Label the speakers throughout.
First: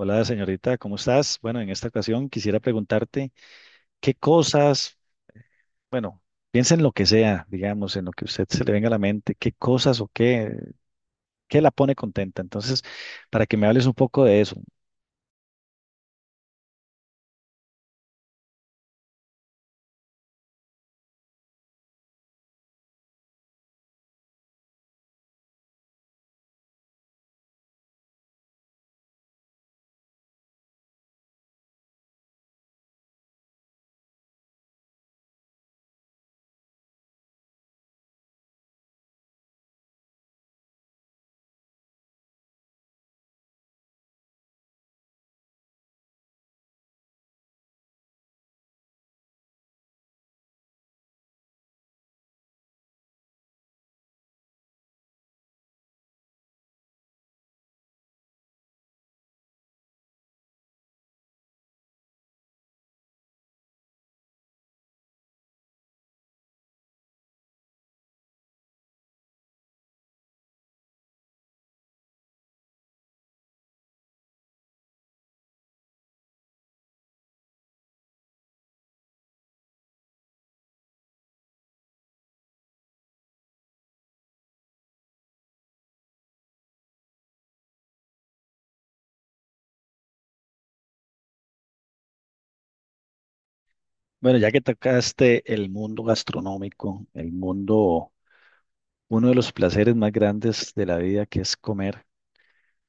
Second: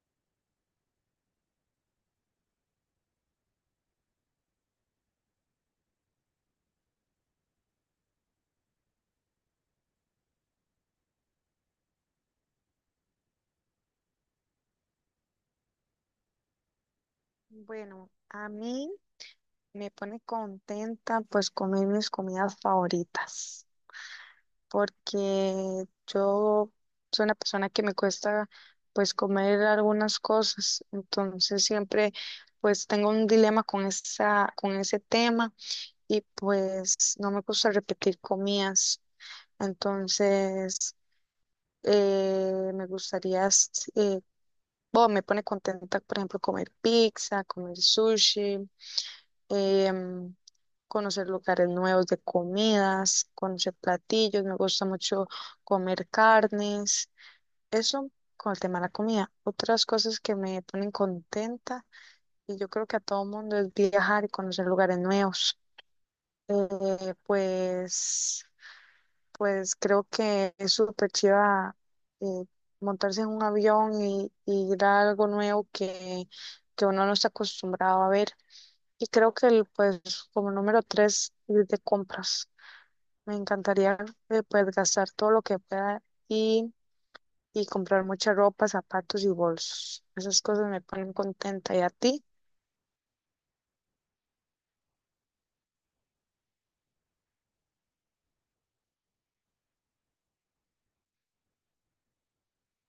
Speaker 1: Hola, señorita, ¿cómo estás? Bueno, en esta ocasión quisiera preguntarte qué cosas, bueno, piensa en lo que sea, digamos, en lo que a usted se le venga a la mente, qué cosas o qué, qué la pone contenta. Entonces, para que me hables un poco de eso.
Speaker 2: Bueno, a mí me pone contenta pues comer mis comidas favoritas, porque yo soy una persona que me cuesta pues comer algunas cosas, entonces siempre pues tengo un dilema con con ese tema y pues no me gusta repetir comidas, entonces me gustaría, bueno, me pone contenta por ejemplo comer pizza, comer sushi em, conocer lugares nuevos de comidas, conocer platillos, me gusta mucho comer carnes, eso con el tema de la comida. Otras cosas que me ponen contenta y yo creo que a todo mundo es viajar y conocer lugares nuevos. Eh, pues pues creo que es súper chiva, eh, montarse en un avión y ir a algo nuevo que uno no está acostumbrado a ver. Y creo que pues como número tres, ir de compras. Me encantaría, pues gastar todo lo que pueda y, y comprar mucha ropa, zapatos y bolsos. Esas cosas me ponen contenta. ¿Y a ti?
Speaker 1: Bueno, ya que tocaste el mundo gastronómico, el mundo, uno de los placeres más grandes de la vida que es comer,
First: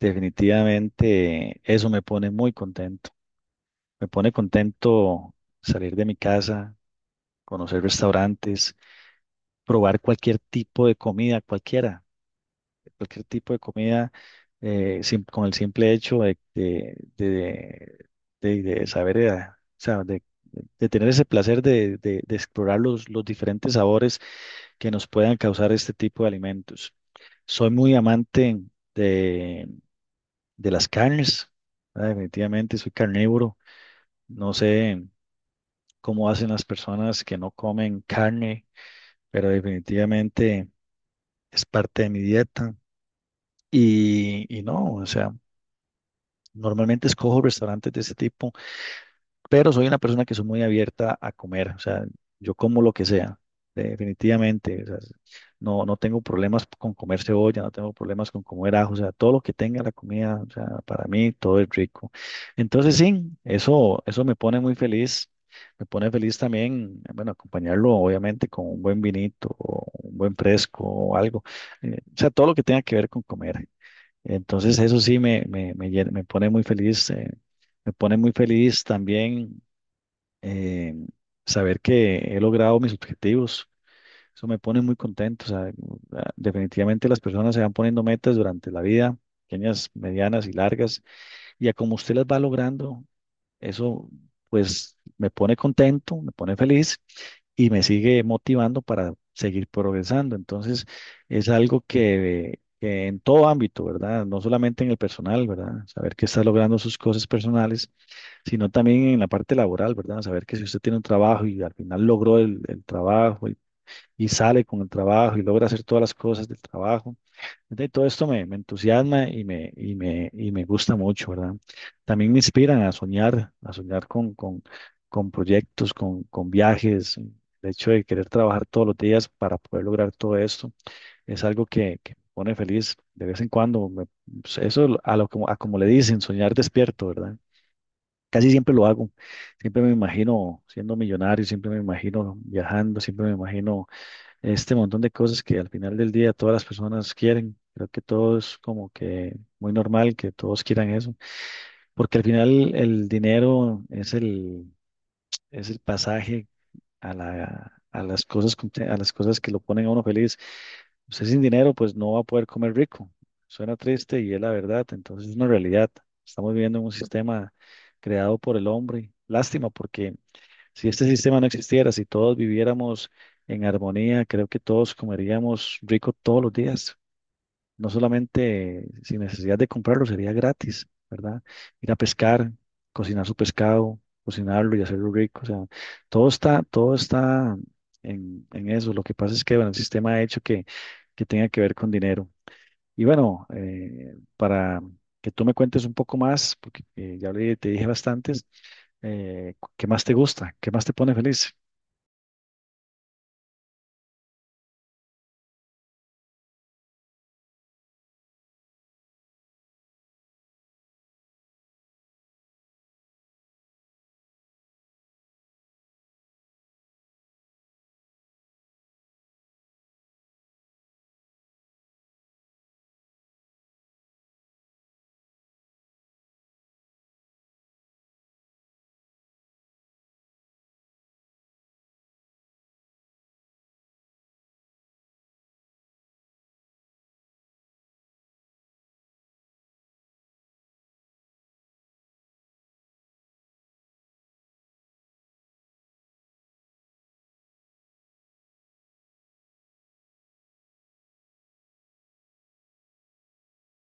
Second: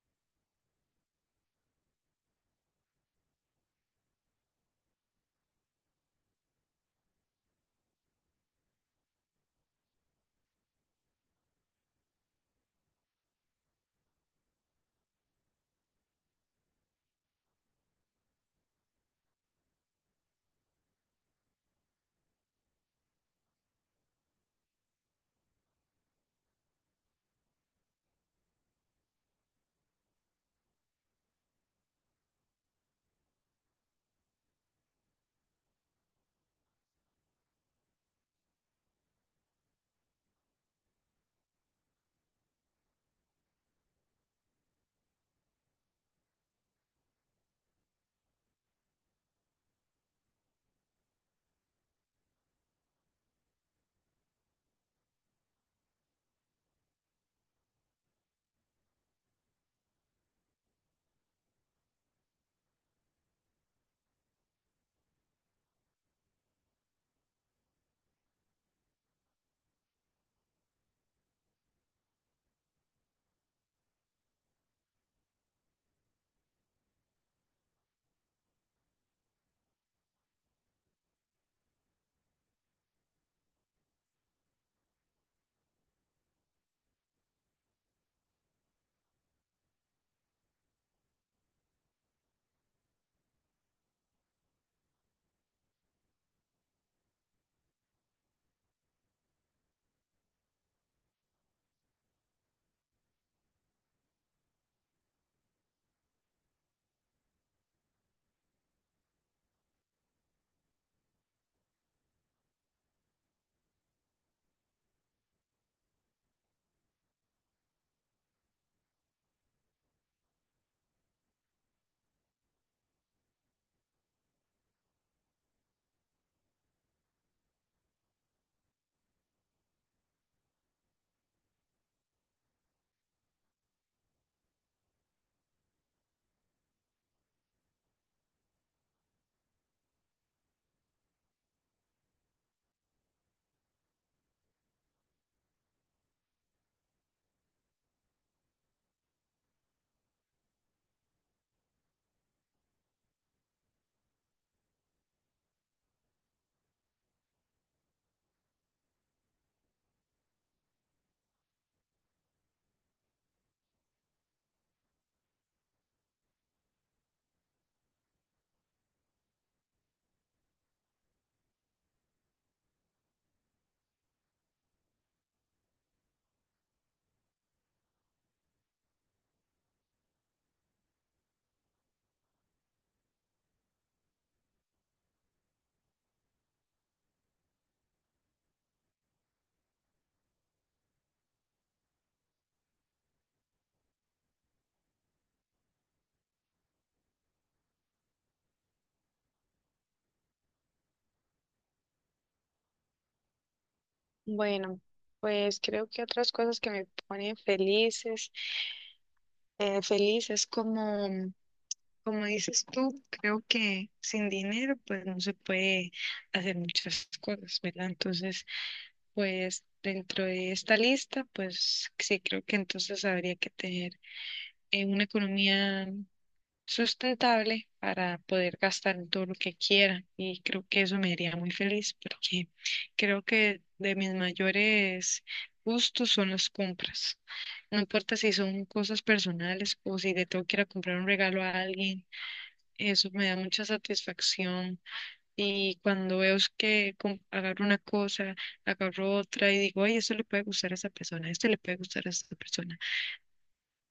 Speaker 1: definitivamente eso me pone muy contento. Me pone contento salir de mi casa, conocer restaurantes, probar cualquier tipo de comida, cualquiera, cualquier tipo de comida, con el simple hecho de saber, o sea, de, tener ese placer de explorar los diferentes sabores que nos puedan causar este tipo de alimentos. Soy muy amante de, de las carnes, ¿verdad? Definitivamente soy carnívoro. No sé cómo hacen las personas que no comen carne, pero definitivamente es parte de mi dieta. Y no, o sea, normalmente escojo restaurantes de ese tipo, pero soy una persona que soy muy abierta a comer, o sea, yo como lo que sea, definitivamente, o sea, no tengo problemas con comer cebolla, no tengo problemas con comer ajo, o sea, todo lo que tenga la comida, o sea, para mí todo es rico. Entonces sí, eso me pone muy feliz, me pone feliz también, bueno, acompañarlo obviamente con un buen vinito, o un buen fresco o algo, o sea, todo lo que tenga que ver con comer. Entonces eso sí me pone muy feliz, me pone muy feliz también, eh, saber que he logrado mis objetivos. Eso me pone muy contento. O sea, definitivamente las personas se van poniendo metas durante la vida, pequeñas, medianas y largas, y a como usted las va logrando, eso pues me pone contento, me pone feliz y me sigue motivando para seguir progresando. Entonces es algo que en todo ámbito, ¿verdad? No solamente en el personal, ¿verdad? Saber que está logrando sus cosas personales, sino también en la parte laboral, ¿verdad? Saber que si usted tiene un trabajo y al final logró el trabajo y sale con el trabajo y logra hacer todas las cosas del trabajo, de todo esto me entusiasma y me gusta mucho, ¿verdad? También me inspiran a soñar con proyectos, con viajes. El hecho de querer trabajar todos los días para poder lograr todo esto es algo que me pone feliz de vez en cuando. Pues eso, a como le dicen, soñar despierto, ¿verdad? Casi siempre lo hago. Siempre me imagino siendo millonario, siempre me imagino viajando, siempre me imagino este montón de cosas que al final del día todas las personas quieren. Creo que todo es como que muy normal que todos quieran eso, porque al final el dinero es el pasaje a la, a las cosas, a las cosas que lo ponen a uno feliz. Usted sin dinero pues no va a poder comer rico. Suena triste y es la verdad, entonces es una realidad. Estamos viviendo en un sistema creado por el hombre. Lástima porque si este sistema no existiera, si todos viviéramos en armonía, creo que todos comeríamos rico todos los días, no solamente sin necesidad de comprarlo, sería gratis, ¿verdad? Ir a pescar, cocinar su pescado, cocinarlo y hacerlo rico, o sea, todo está en eso. Lo que pasa es que, bueno, el sistema ha hecho que tenga que ver con dinero. Y bueno, para que tú me cuentes un poco más, porque te dije bastantes, ¿qué más te gusta? ¿Qué más te pone feliz?
Speaker 2: Bueno, pues creo que otras cosas que me ponen felices, feliz, es como dices tú, creo que sin dinero pues no se puede hacer muchas cosas, ¿verdad? Entonces, pues dentro de esta lista, pues sí creo que entonces habría que tener, una economía sustentable para poder gastar en todo lo que quiera, y creo que eso me haría muy feliz porque creo que de mis mayores gustos son las compras. No importa si son cosas personales o si le tengo que ir a comprar un regalo a alguien, eso me da mucha satisfacción. Y cuando veo es que agarro una cosa, agarro otra y digo, ay, esto le puede gustar a esa persona, este le puede gustar a esa persona.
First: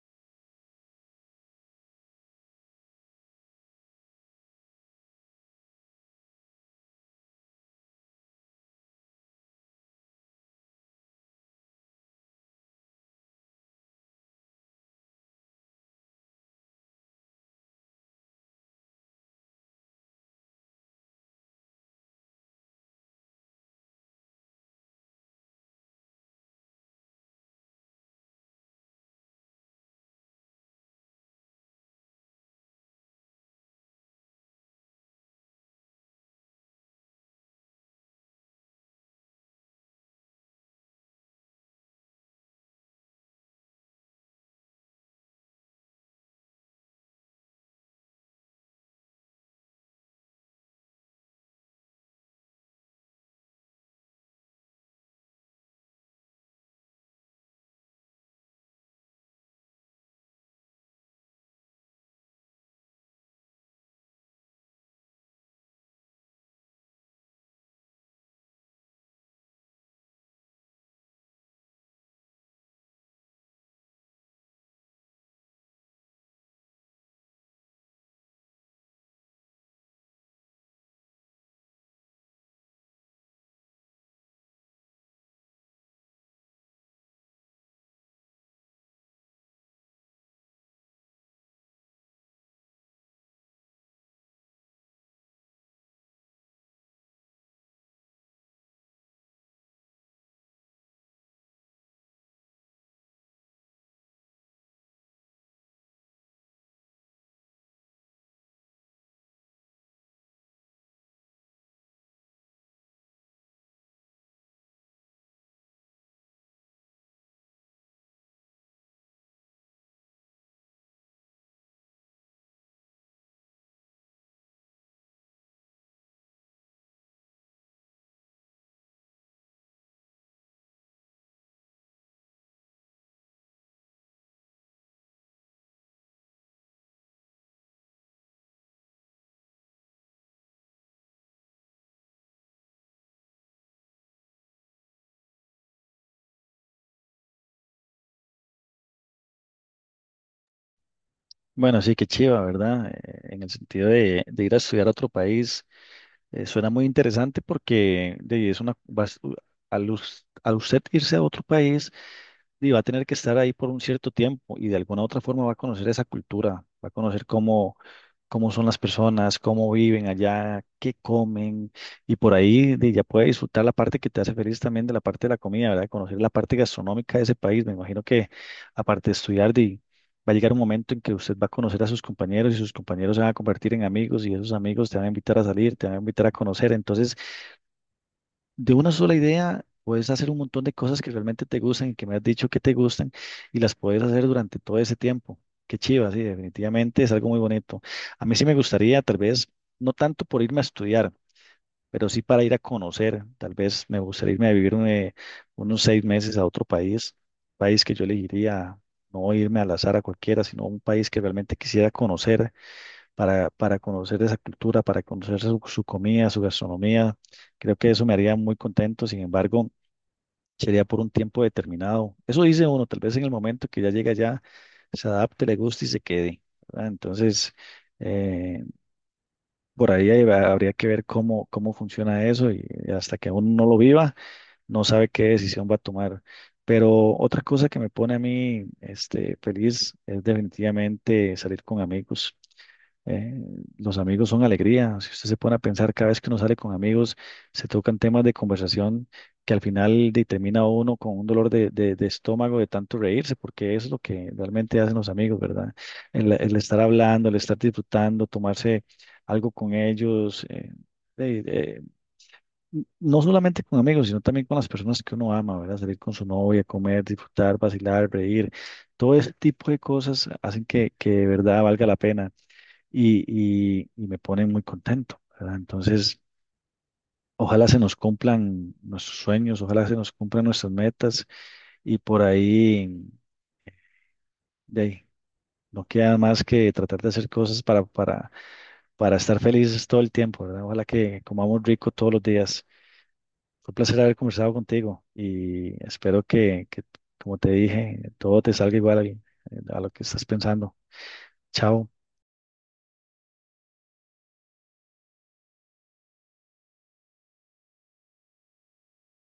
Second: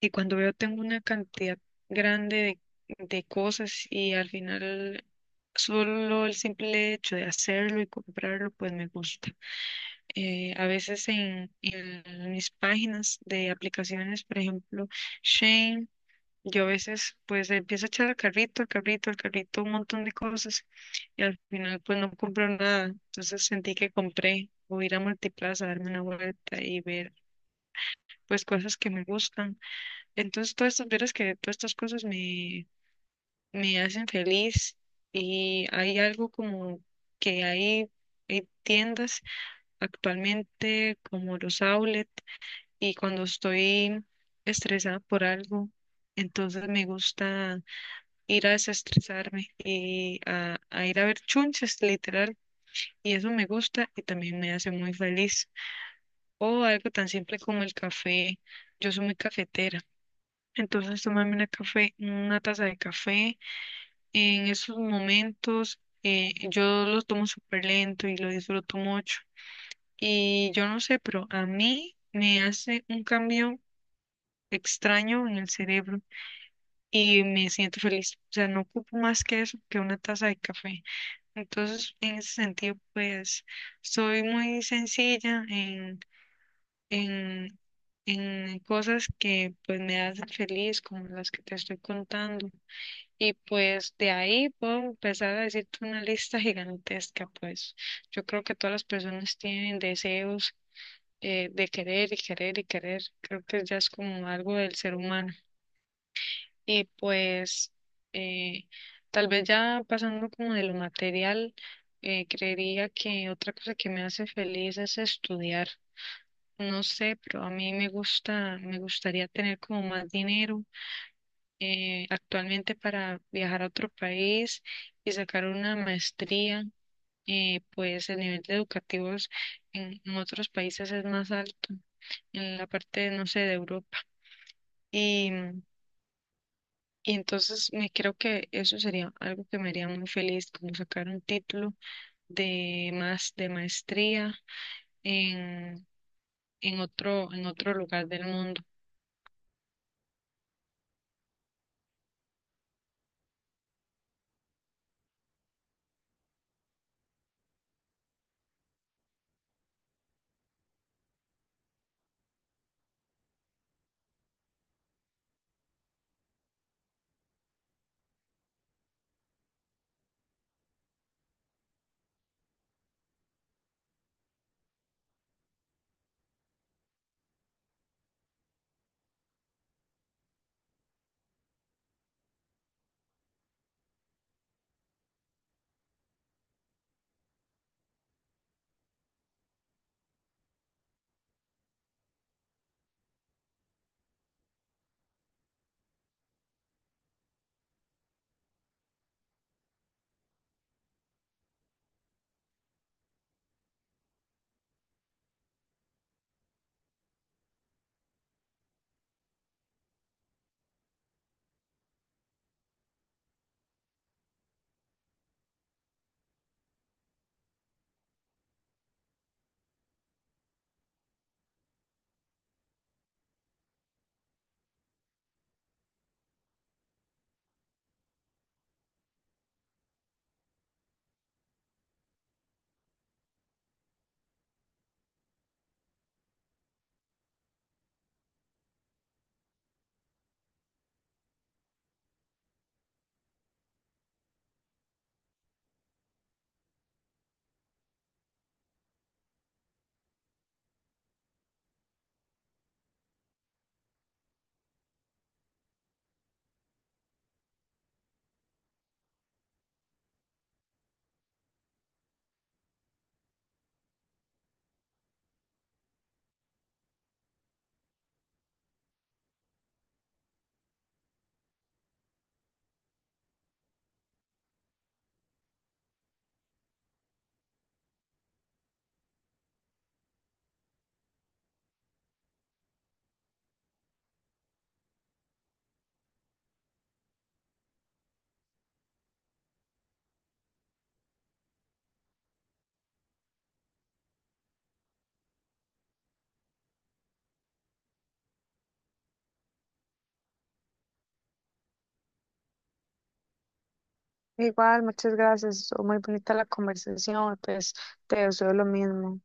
Speaker 2: Y cuando veo tengo una cantidad grande de cosas, y al final solo el simple hecho de hacerlo y comprarlo, pues me gusta. A veces en mis páginas de aplicaciones, por ejemplo, Shane, yo a veces pues empiezo a echar al carrito, al carrito, al carrito, un montón de cosas y al final pues no compro nada. Entonces sentí que compré, o ir a Multiplaza, darme una vuelta y ver pues cosas que me gustan. Entonces veras que todas estas cosas me, me hacen feliz. Y hay algo como que hay tiendas actualmente como los outlet, y cuando estoy estresada por algo, entonces me gusta ir a desestresarme y a ir a ver chunches, literal. Y eso me gusta y también me hace muy feliz. O algo tan simple como el café. Yo soy muy cafetera. Entonces tomarme una taza de café en esos momentos, yo lo tomo súper lento y lo disfruto mucho. Y yo no sé, pero a mí me hace un cambio extraño en el cerebro y me siento feliz. O sea, no ocupo más que eso, que una taza de café. Entonces, en ese sentido, pues soy muy sencilla en, en cosas que pues me hacen feliz, como las que te estoy contando. Y pues de ahí puedo empezar a decirte una lista gigantesca. Pues yo creo que todas las personas tienen deseos, de querer y querer y querer. Creo que ya es como algo del ser humano. Y eh, tal vez ya pasando como de lo material, creería que otra cosa que me hace feliz es estudiar. No sé, pero a mí me gusta, me gustaría tener como más dinero, actualmente, para viajar a otro país y sacar una maestría. Pues el nivel de educativos en otros países es más alto, en la parte, no sé, de Europa. y Y entonces, me creo que eso sería algo que me haría muy feliz, como sacar un título de más, de maestría, en, en otro lugar del mundo.
Speaker 1: Bueno, sí, qué chiva, ¿verdad? En el sentido de ir a estudiar a otro país, suena muy interesante porque de, es una, vas- u- al, us- al usted irse a otro país, y va a tener que estar ahí por un cierto tiempo y de alguna otra forma va a conocer esa cultura, va a conocer cómo, cómo son las personas, cómo viven allá, qué comen, y por ahí ya puedes disfrutar la parte que te hace feliz también de la parte de la comida, ¿verdad? Conocer la parte gastronómica de ese país. Me imagino que aparte de estudiar, va a llegar un momento en que usted va a conocer a sus compañeros y sus compañeros se van a convertir en amigos y esos amigos te van a invitar a salir, te van a invitar a conocer. Entonces, de una sola idea puedes hacer un montón de cosas que realmente te gustan y que me has dicho que te gustan y las puedes hacer durante todo ese tiempo. Qué chiva, sí, definitivamente es algo muy bonito. A mí sí me gustaría, tal vez, no tanto por irme a estudiar, pero sí para ir a conocer. Tal vez me gustaría irme a vivir unos 6 meses a otro país, país que yo elegiría, no irme al azar a cualquiera, sino un país que realmente quisiera conocer para conocer esa cultura, para conocer su, su comida, su gastronomía. Creo que eso me haría muy contento. Sin embargo, sería por un tiempo determinado. Eso dice uno, tal vez en el momento que ya llega allá, se adapte, le guste y se quede, ¿verdad? Entonces, eh, por ahí habría que ver cómo, cómo funciona eso y hasta que uno no lo viva, no sabe qué decisión va a tomar. Pero otra cosa que me pone a mí, este, feliz es definitivamente salir con amigos. Eh, los amigos son alegría. Si usted se pone a pensar, cada vez que uno sale con amigos, se tocan temas de conversación que al final termina uno con un dolor de estómago de tanto reírse, porque eso es lo que realmente hacen los amigos, ¿verdad? El estar hablando, el estar disfrutando, tomarse algo con ellos. Eh, eh, no solamente con amigos, sino también con las personas que uno ama, ¿verdad? Salir con su novia, comer, disfrutar, vacilar, reír. Todo ese tipo de cosas hacen que de verdad valga la pena y me pone muy contento, ¿verdad? Entonces, ojalá se nos cumplan nuestros sueños, ojalá se nos cumplan nuestras metas y por ahí, de ahí, no queda más que tratar de hacer cosas para estar felices todo el tiempo, ¿verdad? Ojalá que comamos rico todos los días. Fue un placer haber conversado contigo y espero que, como te dije, todo te salga igual a lo que estás pensando. Chao.
Speaker 2: Igual, muchas gracias. Estuvo muy bonita la conversación. Pues te deseo lo mismo.